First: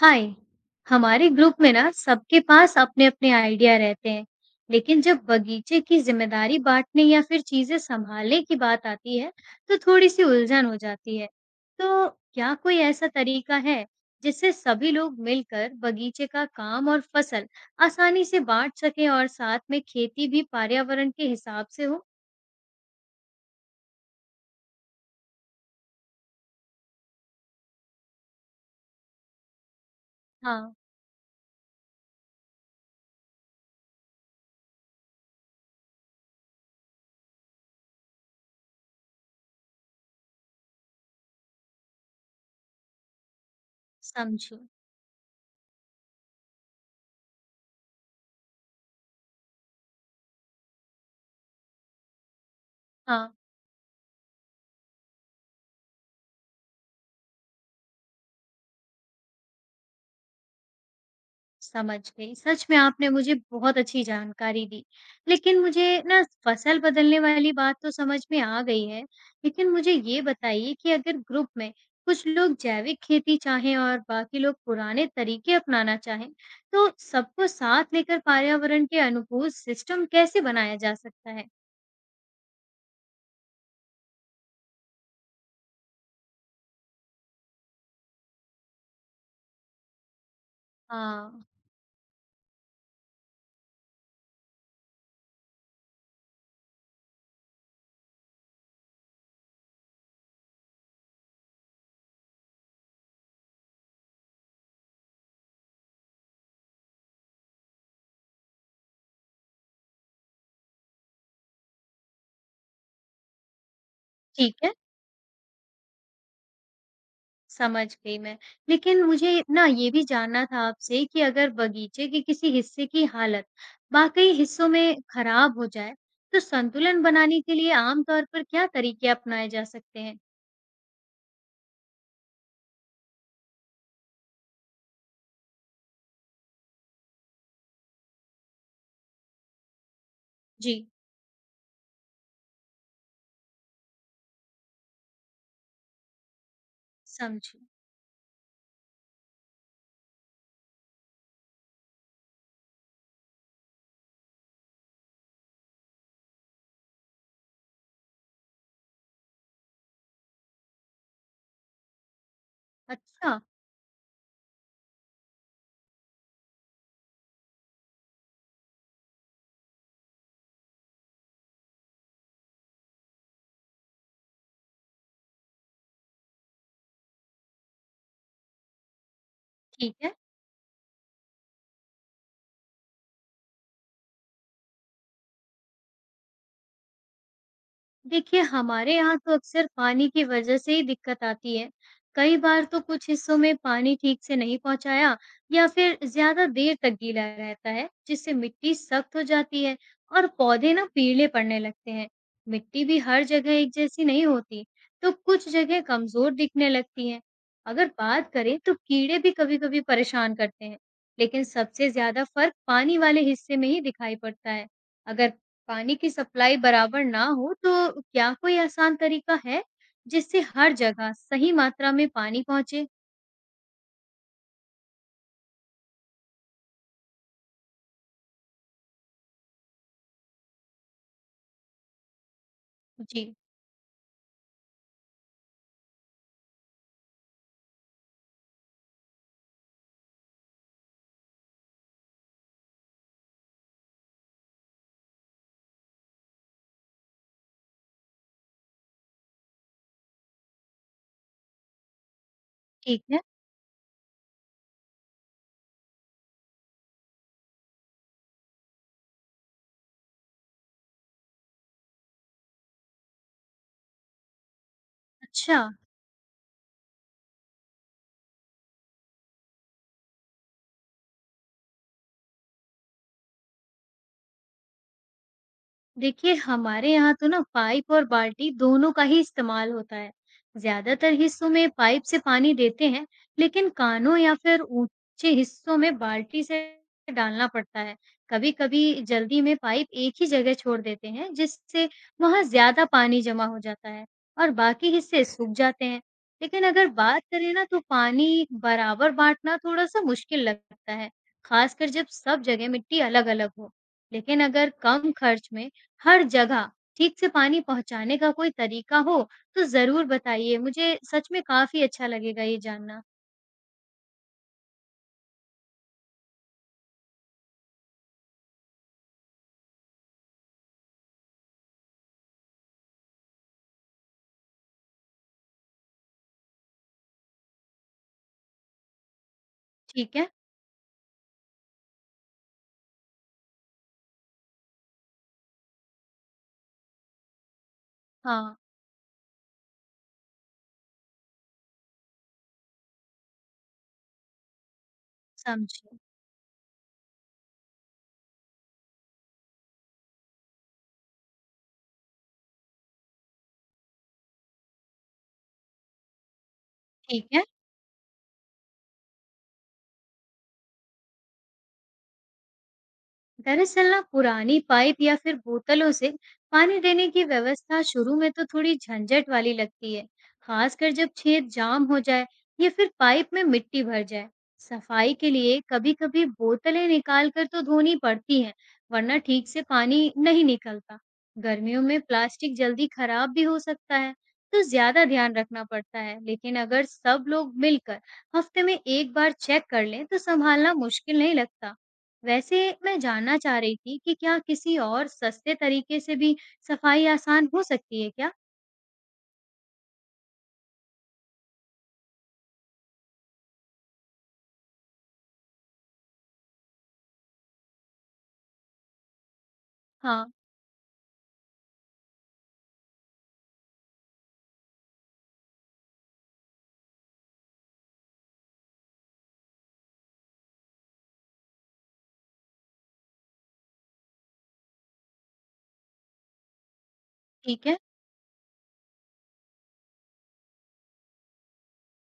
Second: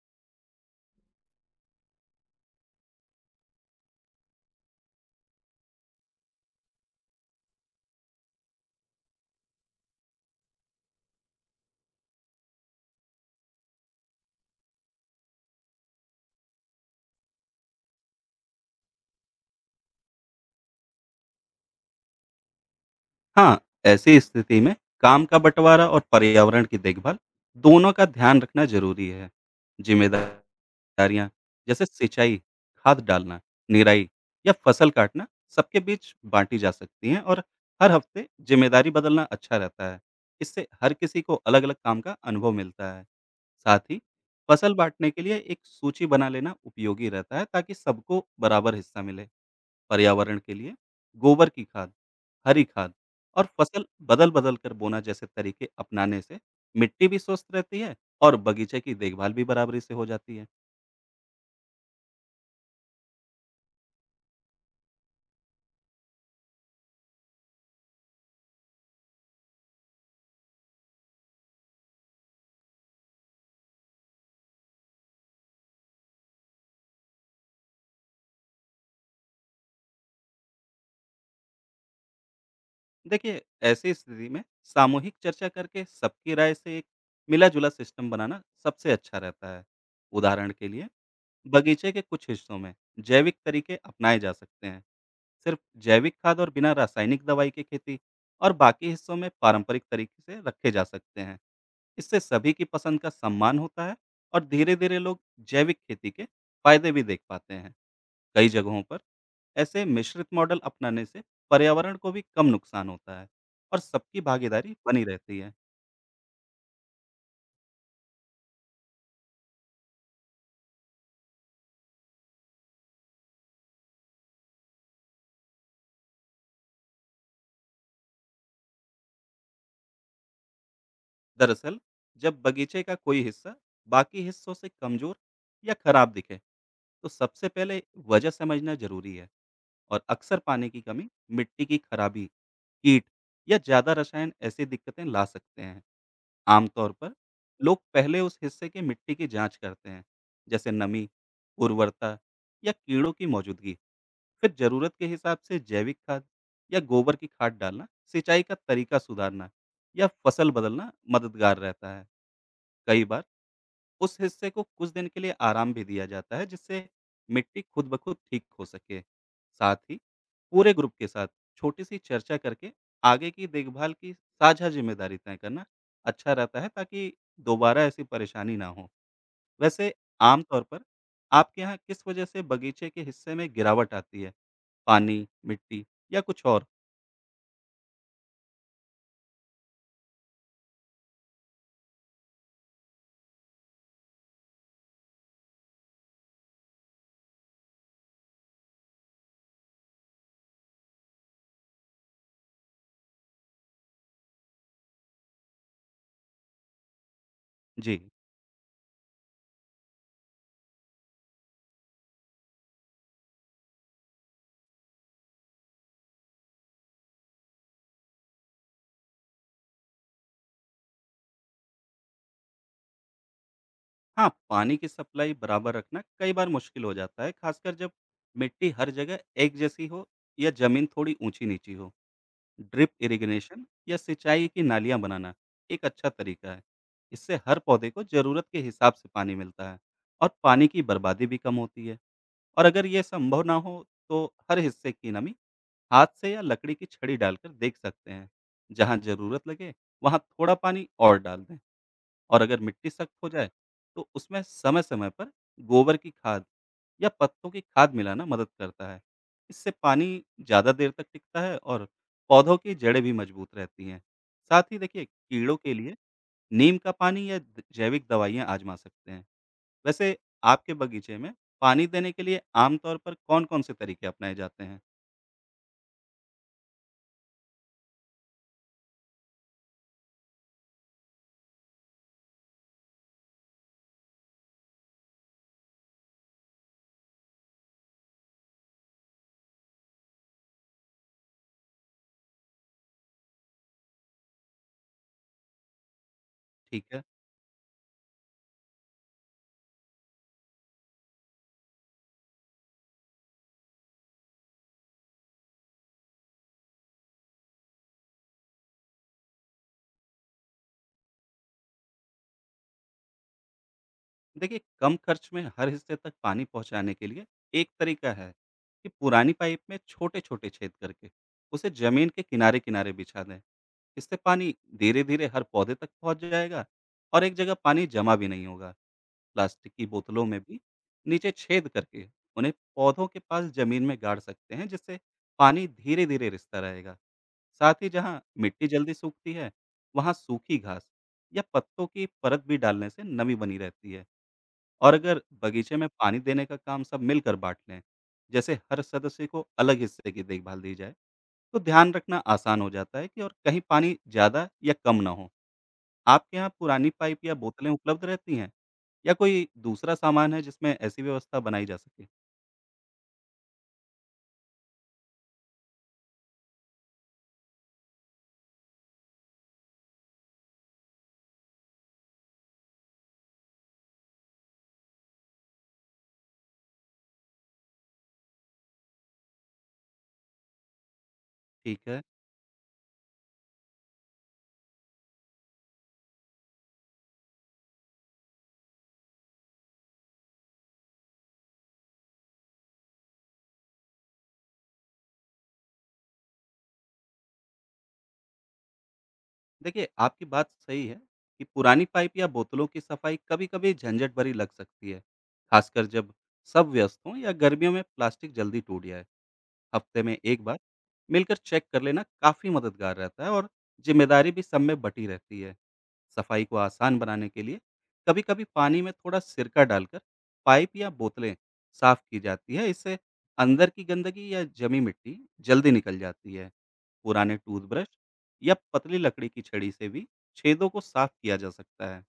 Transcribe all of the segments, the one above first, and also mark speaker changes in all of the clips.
Speaker 1: हाय। हमारे ग्रुप में ना सबके पास अपने अपने आइडिया रहते हैं। लेकिन जब बगीचे की जिम्मेदारी बांटने या फिर चीजें संभालने की बात आती है तो थोड़ी सी उलझन हो जाती है। तो क्या कोई ऐसा तरीका है जिससे सभी लोग मिलकर बगीचे का काम और फसल आसानी से बांट सकें और साथ में खेती भी पर्यावरण के हिसाब से हो।
Speaker 2: हाँ, ऐसी स्थिति में काम का बंटवारा और पर्यावरण की देखभाल दोनों का ध्यान रखना जरूरी है।
Speaker 1: हाँ,
Speaker 2: जिम्मेदारियां जैसे सिंचाई, खाद डालना, निराई या फसल काटना सबके बीच बांटी जा सकती हैं और हर हफ्ते जिम्मेदारी बदलना अच्छा रहता है। इससे हर किसी को अलग-अलग काम का अनुभव मिलता है। साथ ही
Speaker 1: समझो।
Speaker 2: फसल बांटने के लिए एक सूची बना लेना उपयोगी रहता है ताकि सबको बराबर हिस्सा मिले। पर्यावरण के लिए, गोबर की खाद, हरी खाद
Speaker 1: हाँ,
Speaker 2: और फसल बदल-बदल कर बोना जैसे तरीके अपनाने से मिट्टी भी स्वस्थ रहती है और बगीचे की देखभाल भी बराबरी से हो जाती है।
Speaker 1: समझ गई। सच में आपने मुझे बहुत अच्छी जानकारी दी। लेकिन मुझे ना फसल बदलने वाली बात तो समझ में आ गई है। लेकिन मुझे ये बताइए कि अगर ग्रुप में कुछ लोग जैविक खेती चाहें और बाकी लोग पुराने तरीके अपनाना चाहें, तो सबको साथ लेकर पर्यावरण के अनुकूल सिस्टम कैसे बनाया जा सकता है?
Speaker 2: देखिए, ऐसी स्थिति में सामूहिक चर्चा करके सबकी राय से एक मिला-जुला सिस्टम बनाना सबसे अच्छा रहता है। उदाहरण के लिए,
Speaker 1: हाँ।
Speaker 2: बगीचे के कुछ हिस्सों में जैविक तरीके अपनाए जा सकते हैं। सिर्फ जैविक खाद और बिना रासायनिक दवाई की खेती और बाकी हिस्सों में पारंपरिक तरीके से रखे जा सकते हैं। इससे सभी की पसंद का सम्मान होता है और धीरे धीरे लोग जैविक खेती के फायदे भी देख पाते हैं। कई जगहों पर ऐसे मिश्रित मॉडल अपनाने से पर्यावरण को भी कम नुकसान होता है और सबकी
Speaker 1: ठीक है।
Speaker 2: भागीदारी बनी रहती है।
Speaker 1: समझ गई मैं। लेकिन मुझे ना ये भी जानना था आपसे कि अगर बगीचे के किसी हिस्से की हालत बाक़ई हिस्सों में खराब हो जाए, तो संतुलन बनाने के लिए आम तौर पर क्या तरीके अपनाए जा सकते हैं?
Speaker 2: दरअसल, जब बगीचे का कोई हिस्सा बाकी हिस्सों से कमजोर या खराब दिखे, तो सबसे पहले वजह समझना जरूरी है और अक्सर पानी की
Speaker 1: जी।
Speaker 2: कमी, मिट्टी की खराबी, कीट या ज्यादा रसायन ऐसी दिक्कतें ला सकते हैं। आमतौर पर,
Speaker 1: समझी।
Speaker 2: लोग पहले उस हिस्से की मिट्टी की जांच करते हैं, जैसे नमी, उर्वरता या कीड़ों की मौजूदगी। फिर जरूरत के हिसाब से जैविक खाद या गोबर की खाद डालना, सिंचाई का तरीका सुधारना या फसल बदलना मददगार रहता है। कई बार
Speaker 1: अच्छा।
Speaker 2: उस हिस्से को कुछ दिन के लिए आराम भी दिया जाता है, जिससे मिट्टी खुद ब खुद ठीक हो सके। साथ ही पूरे ग्रुप के साथ छोटी-सी चर्चा करके आगे की देखभाल की साझा ज़िम्मेदारी तय करना अच्छा रहता है ताकि दोबारा ऐसी परेशानी ना हो। वैसे
Speaker 1: ठीक है।
Speaker 2: आम तौर पर आपके यहाँ किस वजह से बगीचे के हिस्से में गिरावट आती है? पानी, मिट्टी या कुछ और?
Speaker 1: देखिए हमारे यहाँ तो अक्सर पानी की वजह से ही दिक्कत आती है। कई बार तो कुछ हिस्सों में पानी ठीक से नहीं पहुँचाया या फिर ज़्यादा देर तक गीला रहता है, जिससे मिट्टी सख्त हो जाती है और पौधे ना पीले पड़ने लगते हैं। मिट्टी भी हर जगह एक जैसी नहीं होती, तो कुछ जगह कमज़ोर दिखने लगती हैं। अगर
Speaker 2: जी।
Speaker 1: बात करें तो कीड़े भी कभी-कभी परेशान करते हैं, लेकिन सबसे ज़्यादा फर्क पानी वाले हिस्से में ही दिखाई पड़ता है। अगर पानी की सप्लाई बराबर ना हो तो क्या कोई आसान तरीका है जिससे हर जगह सही मात्रा में पानी पहुंचे?
Speaker 2: हाँ, पानी की सप्लाई बराबर रखना कई बार मुश्किल हो जाता है, खासकर जब मिट्टी हर जगह एक जैसी हो या ज़मीन थोड़ी ऊँची-नीची हो। ड्रिप
Speaker 1: जी।
Speaker 2: इरिगेशन या सिंचाई की नालियाँ बनाना एक अच्छा तरीका है। इससे हर पौधे को ज़रूरत के हिसाब से पानी मिलता है और पानी की बर्बादी भी कम होती है। और अगर ये संभव ना हो, तो हर हिस्से की नमी हाथ से या लकड़ी की छड़ी डालकर देख सकते हैं। जहाँ ज़रूरत लगे, वहाँ थोड़ा पानी और डाल दें। और अगर मिट्टी
Speaker 1: ठीक
Speaker 2: सख्त
Speaker 1: है।
Speaker 2: हो जाए तो उसमें समय-समय पर गोबर की खाद या पत्तों की खाद मिलाना मदद करता है। इससे पानी ज़्यादा देर तक टिकता है और पौधों की जड़ें भी मजबूत रहती हैं। साथ ही देखिए कीड़ों
Speaker 1: अच्छा।
Speaker 2: के लिए नीम का पानी या जैविक दवाइयाँ आजमा सकते हैं। वैसे आपके बगीचे में पानी देने के लिए आमतौर पर कौन-कौन से तरीके अपनाए जाते हैं?
Speaker 1: देखिए हमारे यहाँ तो ना पाइप और बाल्टी दोनों का ही इस्तेमाल होता है। ज्यादातर हिस्सों में पाइप से पानी देते हैं, लेकिन कानों या फिर ऊंचे हिस्सों में बाल्टी से डालना पड़ता है। कभी-कभी जल्दी में पाइप एक ही जगह छोड़ देते हैं, जिससे वहां ज्यादा पानी जमा हो जाता है और बाकी हिस्से सूख जाते हैं। लेकिन
Speaker 2: ठीक
Speaker 1: अगर
Speaker 2: है।
Speaker 1: बात करें ना तो पानी बराबर बांटना थोड़ा सा मुश्किल लगता है, खासकर जब सब जगह मिट्टी अलग-अलग हो। लेकिन अगर कम खर्च में हर जगह ठीक से पानी पहुँचाने का कोई तरीका हो, तो ज़रूर बताइए। मुझे सच में काफ़ी अच्छा लगेगा ये जानना।
Speaker 2: देखिए, कम खर्च में हर हिस्से तक पानी पहुँचाने के लिए एक तरीका है कि पुरानी पाइप में छोटे-छोटे छेद करके उसे ज़मीन के किनारे-किनारे बिछा दें। इससे पानी धीरे-धीरे हर पौधे तक पहुँच जाएगा और एक जगह पानी जमा भी नहीं होगा। प्लास्टिक की
Speaker 1: ठीक
Speaker 2: बोतलों
Speaker 1: है?
Speaker 2: में भी नीचे छेद करके उन्हें पौधों के पास ज़मीन में गाड़ सकते हैं, जिससे पानी धीरे-धीरे रिसता रहेगा। साथ ही जहाँ
Speaker 1: हाँ,
Speaker 2: मिट्टी जल्दी सूखती है, वहाँ सूखी घास या पत्तों की परत भी डालने से नमी बनी रहती है। और अगर बगीचे में
Speaker 1: समझी।
Speaker 2: पानी देने का काम सब मिलकर बाँट लें, जैसे हर सदस्य को अलग हिस्से की देखभाल दी जाए, तो ध्यान रखना आसान हो जाता है कि और कहीं पानी ज़्यादा या कम ना हो। आपके यहाँ पुरानी पाइप
Speaker 1: ठीक
Speaker 2: या
Speaker 1: है।
Speaker 2: बोतलें उपलब्ध रहती हैं? या कोई दूसरा सामान है जिसमें ऐसी व्यवस्था बनाई जा सके?
Speaker 1: दरअसल ना पुरानी पाइप या फिर बोतलों से पानी देने की व्यवस्था शुरू में तो थोड़ी झंझट वाली लगती है, खासकर जब छेद जाम हो जाए या फिर पाइप में मिट्टी भर जाए। सफाई के लिए कभी-कभी बोतलें निकाल कर तो धोनी पड़ती हैं, वरना ठीक से पानी नहीं निकलता। गर्मियों
Speaker 2: ठीक
Speaker 1: में
Speaker 2: है।
Speaker 1: प्लास्टिक जल्दी खराब भी हो सकता है, तो ज्यादा ध्यान रखना पड़ता है। लेकिन अगर सब लोग मिलकर हफ्ते में एक बार चेक कर लें तो संभालना मुश्किल नहीं लगता। वैसे मैं जानना चाह रही थी कि क्या किसी और सस्ते तरीके से भी सफाई आसान हो सकती है क्या?
Speaker 2: देखिए, आपकी बात सही है कि पुरानी पाइप या बोतलों की सफाई कभी-कभी झंझट भरी लग सकती है, खासकर जब सब व्यस्त हों या गर्मियों में प्लास्टिक जल्दी टूट जाए। हफ्ते में
Speaker 1: हाँ।
Speaker 2: 1 बार, मिलकर चेक कर लेना काफ़ी मददगार रहता है और जिम्मेदारी भी सब में बँटी रहती है। सफाई को आसान बनाने के लिए कभी-कभी पानी में थोड़ा सिरका डालकर पाइप या बोतलें साफ की जाती है, इससे अंदर की गंदगी या जमी मिट्टी जल्दी निकल जाती है। पुराने
Speaker 1: ठीक है।
Speaker 2: टूथब्रश या पतली लकड़ी की छड़ी से भी छेदों को साफ किया जा सकता है।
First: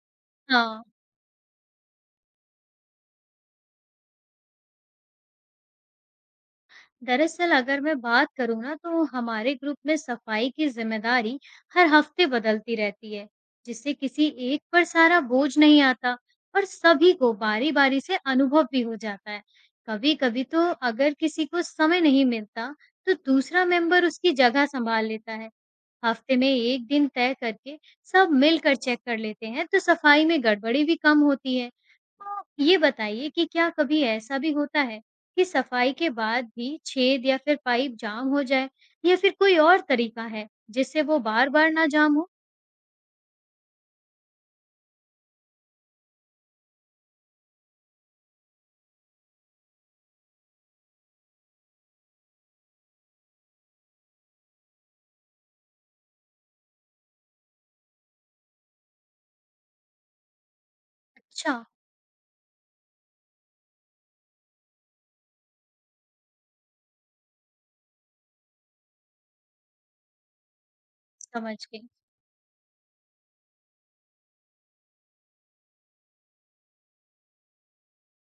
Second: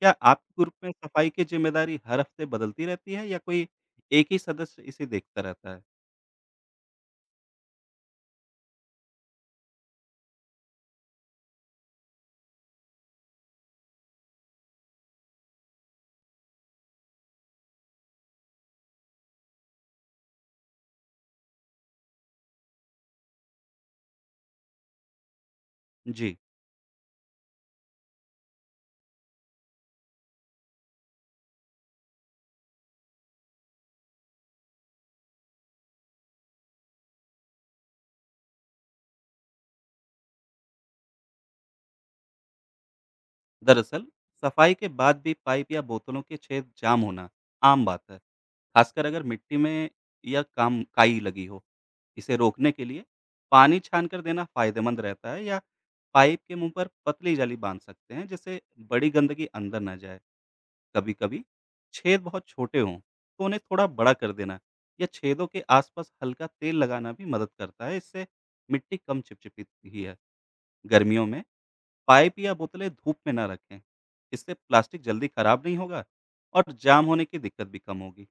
Speaker 2: क्या आपके ग्रुप
Speaker 1: हाँ,
Speaker 2: में सफाई की जिम्मेदारी हर हफ्ते बदलती रहती है या कोई एक ही सदस्य इसे देखता रहता है?
Speaker 1: दरअसल अगर मैं बात करूँ ना तो हमारे ग्रुप में सफाई की जिम्मेदारी हर हफ्ते बदलती रहती है, जिससे किसी एक पर सारा बोझ नहीं आता और सभी को बारी-बारी से अनुभव भी हो जाता है। कभी-कभी तो अगर किसी को समय नहीं मिलता तो दूसरा मेंबर उसकी जगह संभाल लेता है। हफ्ते
Speaker 2: जी।
Speaker 1: में 1 दिन तय करके सब मिलकर चेक कर लेते हैं, तो सफाई में गड़बड़ी भी कम होती है। तो ये बताइए कि क्या कभी ऐसा भी होता है कि सफाई के बाद भी छेद या फिर पाइप जाम हो जाए या फिर कोई और तरीका है, जिससे वो बार-बार ना जाम हो?
Speaker 2: दरअसल, सफाई के बाद भी पाइप या बोतलों के छेद जाम होना आम बात है, खासकर अगर मिट्टी में या काम काई लगी हो। इसे रोकने के लिए पानी छान कर देना फायदेमंद रहता है, या पाइप के मुंह पर पतली जाली बांध सकते हैं जिससे बड़ी गंदगी अंदर ना जाए। कभी कभी
Speaker 1: अच्छा,
Speaker 2: छेद बहुत छोटे हों तो उन्हें थोड़ा बड़ा कर देना या छेदों के आसपास हल्का तेल लगाना भी मदद करता है, इससे मिट्टी कम चिपचिपी है। गर्मियों में
Speaker 1: समझ गई।
Speaker 2: पाइप या बोतलें धूप में ना रखें। इससे प्लास्टिक जल्दी खराब नहीं होगा और जाम होने की दिक्कत भी कम होगी।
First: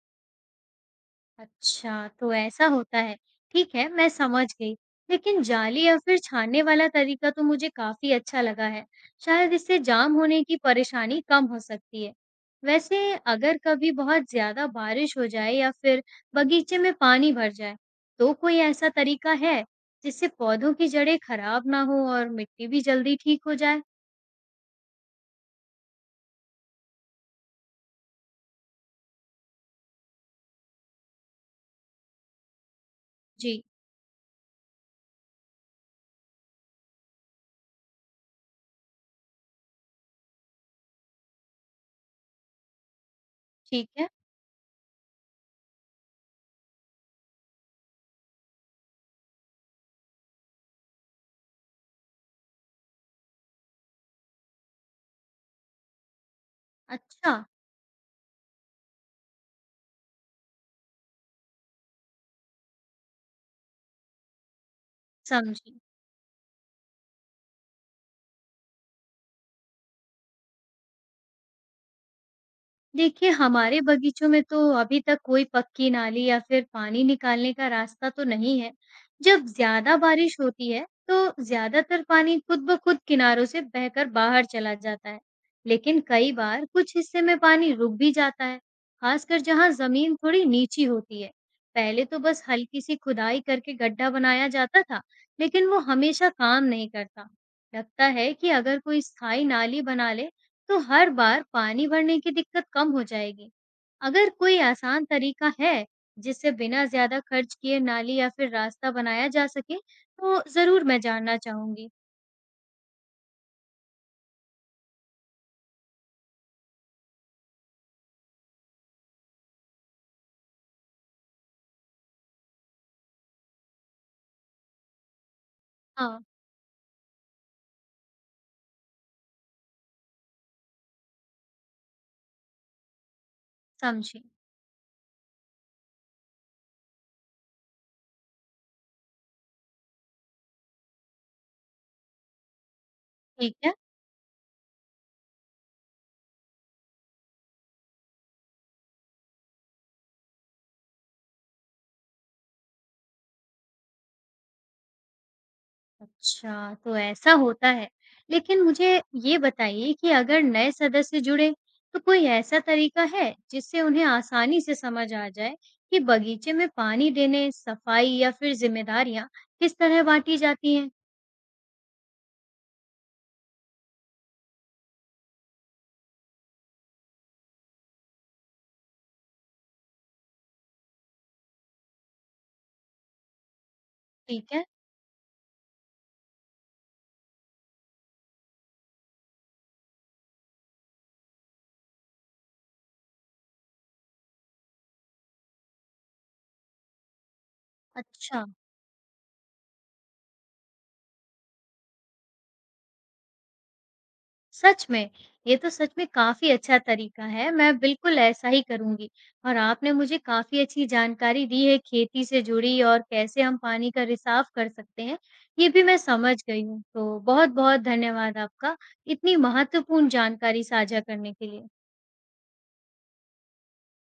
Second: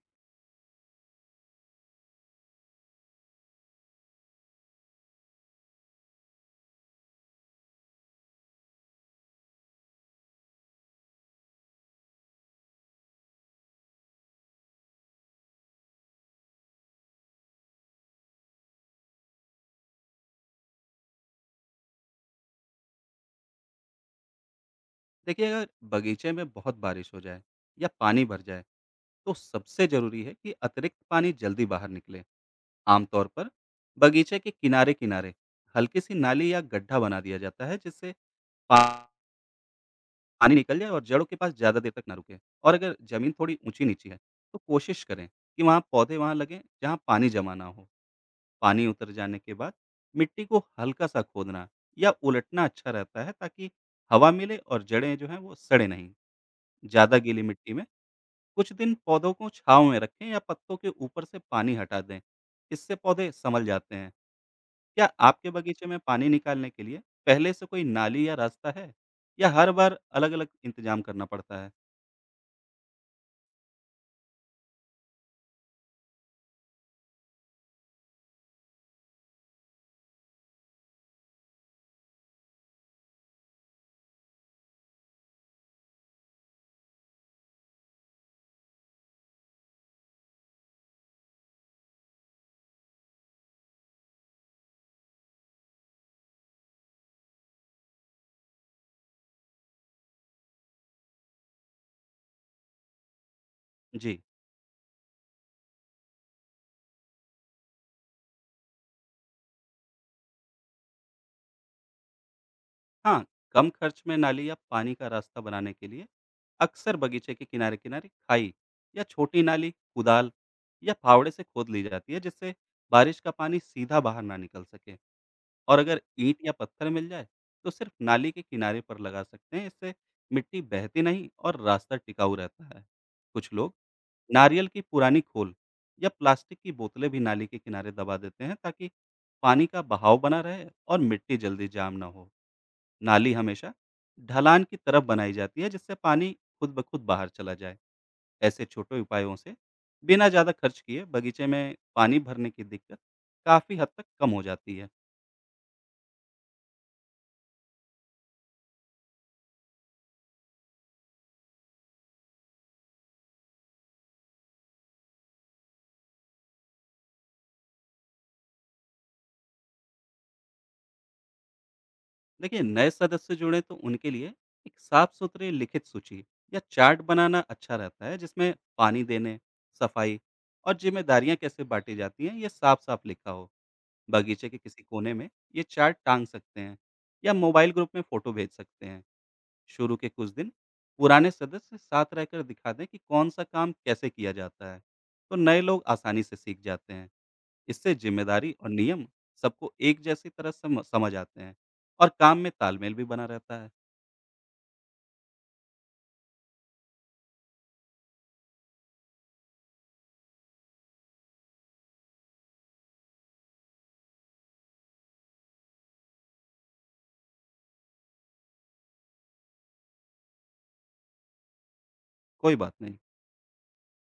Speaker 1: अच्छा, तो ऐसा होता है। ठीक है, मैं समझ गई। लेकिन जाली या फिर छानने वाला तरीका तो मुझे काफ़ी अच्छा लगा है। शायद इससे जाम होने की परेशानी कम हो सकती है। वैसे अगर कभी बहुत ज़्यादा बारिश हो जाए या फिर बगीचे में पानी भर जाए, तो कोई ऐसा तरीका है जिससे पौधों की जड़ें खराब ना हो और मिट्टी भी जल्दी ठीक हो जाए?
Speaker 2: देखिए, अगर बगीचे में बहुत बारिश हो जाए या पानी भर जाए तो सबसे ज़रूरी है कि अतिरिक्त पानी जल्दी बाहर निकले। आमतौर पर
Speaker 1: जी।
Speaker 2: बगीचे के किनारे-किनारे हल्की सी नाली या गड्ढा बना दिया जाता है जिससे पा- पानी निकल जाए और जड़ों के पास ज़्यादा देर तक ना रुके। और अगर ज़मीन थोड़ी
Speaker 1: ठीक है।
Speaker 2: ऊँची-नीची है तो कोशिश करें कि वहाँ पौधे वहाँ लगें जहाँ पानी जमा ना हो। पानी उतर जाने के बाद मिट्टी को हल्का-सा खोदना या उलटना अच्छा रहता है ताकि हवा मिले और जड़ें जो हैं वो सड़े नहीं। ज़्यादा
Speaker 1: अच्छा।
Speaker 2: गीली मिट्टी में कुछ दिन पौधों को छाँव में रखें या पत्तों के ऊपर से पानी हटा दें। इससे पौधे संभल जाते हैं। क्या आपके
Speaker 1: समझी।
Speaker 2: बगीचे में पानी निकालने के लिए पहले से कोई नाली या रास्ता है या हर बार अलग-अलग इंतज़ाम करना पड़ता है?
Speaker 1: देखिए, हमारे बगीचों में तो अभी तक कोई पक्की नाली या फिर पानी निकालने का रास्ता तो नहीं है। जब ज़्यादा बारिश होती है, तो ज़्यादातर पानी खुद ब खुद किनारों से बहकर बाहर चला जाता है। लेकिन कई बार कुछ हिस्से में पानी रुक भी जाता है, खासकर जहाँ ज़मीन थोड़ी नीची होती है। पहले तो बस हल्की सी खुदाई करके गड्ढा बनाया जाता था, लेकिन वो हमेशा काम नहीं करता। लगता है कि अगर कोई स्थायी नाली बना ले, तो हर बार पानी भरने की दिक्कत कम हो जाएगी।
Speaker 2: जी।
Speaker 1: अगर कोई आसान तरीका है जिससे बिना ज्यादा खर्च किए नाली या फिर रास्ता बनाया जा सके तो जरूर मैं जानना चाहूंगी।
Speaker 2: हाँ, कम खर्च में नाली या पानी का रास्ता बनाने के लिए अक्सर बगीचे के किनारे-किनारे खाई या छोटी नाली, कुदाल या फावड़े से खोद ली जाती है जिससे बारिश का पानी सीधा बाहर ना निकल सके। और अगर
Speaker 1: हाँ।
Speaker 2: ईंट या पत्थर मिल जाए तो सिर्फ नाली के किनारे पर लगा सकते हैं, इससे मिट्टी बहती नहीं और रास्ता टिकाऊ रहता है। कुछ लोग
Speaker 1: समझी।
Speaker 2: नारियल की पुरानी खोल या प्लास्टिक की बोतलें भी नाली के किनारे दबा देते हैं ताकि पानी का बहाव बना रहे और मिट्टी जल्दी जाम ना हो। नाली
Speaker 1: ठीक
Speaker 2: हमेशा
Speaker 1: है।
Speaker 2: ढलान की तरफ बनाई जाती है जिससे पानी खुद ब खुद बाहर चला जाए। ऐसे छोटे उपायों से बिना ज़्यादा खर्च किए बगीचे में पानी भरने की दिक्कत काफ़ी हद तक कम हो जाती है।
Speaker 1: अच्छा, तो ऐसा होता है। लेकिन मुझे ये बताइए कि अगर नए सदस्य जुड़े तो कोई ऐसा तरीका है जिससे उन्हें आसानी से समझ आ जाए कि बगीचे में पानी देने, सफाई या फिर जिम्मेदारियां किस तरह बांटी जाती हैं?
Speaker 2: देखिए, नए सदस्य जुड़े तो उनके लिए एक साफ-सुथरी लिखित सूची या चार्ट बनाना अच्छा रहता है जिसमें पानी देने, सफाई और जिम्मेदारियां कैसे बाँटी जाती हैं ये साफ-साफ लिखा हो। बगीचे
Speaker 1: ठीक
Speaker 2: के
Speaker 1: है।
Speaker 2: किसी कोने में ये चार्ट टाँग सकते हैं या मोबाइल ग्रुप में फ़ोटो भेज सकते हैं। शुरू के कुछ दिन पुराने सदस्य साथ रहकर दिखा दें कि कौन सा काम कैसे किया जाता है तो नए लोग आसानी से सीख जाते हैं। इससे
Speaker 1: अच्छा।
Speaker 2: जिम्मेदारी और नियम सबको एक जैसी तरह समझ समझ आते हैं और काम में तालमेल भी बना रहता है।
Speaker 1: सच में! ये तो सच में काफ़ी अच्छा तरीका है, मैं बिल्कुल ऐसा ही करूँगी और आपने मुझे काफ़ी अच्छी जानकारी दी है खेती से जुड़ी और कैसे हम पानी का रिसाव कर सकते हैं, ये भी मैं समझ गई हूँ। तो बहुत-बहुत धन्यवाद आपका, इतनी महत्वपूर्ण जानकारी साझा करने के लिए।
Speaker 2: कोई बात नहीं।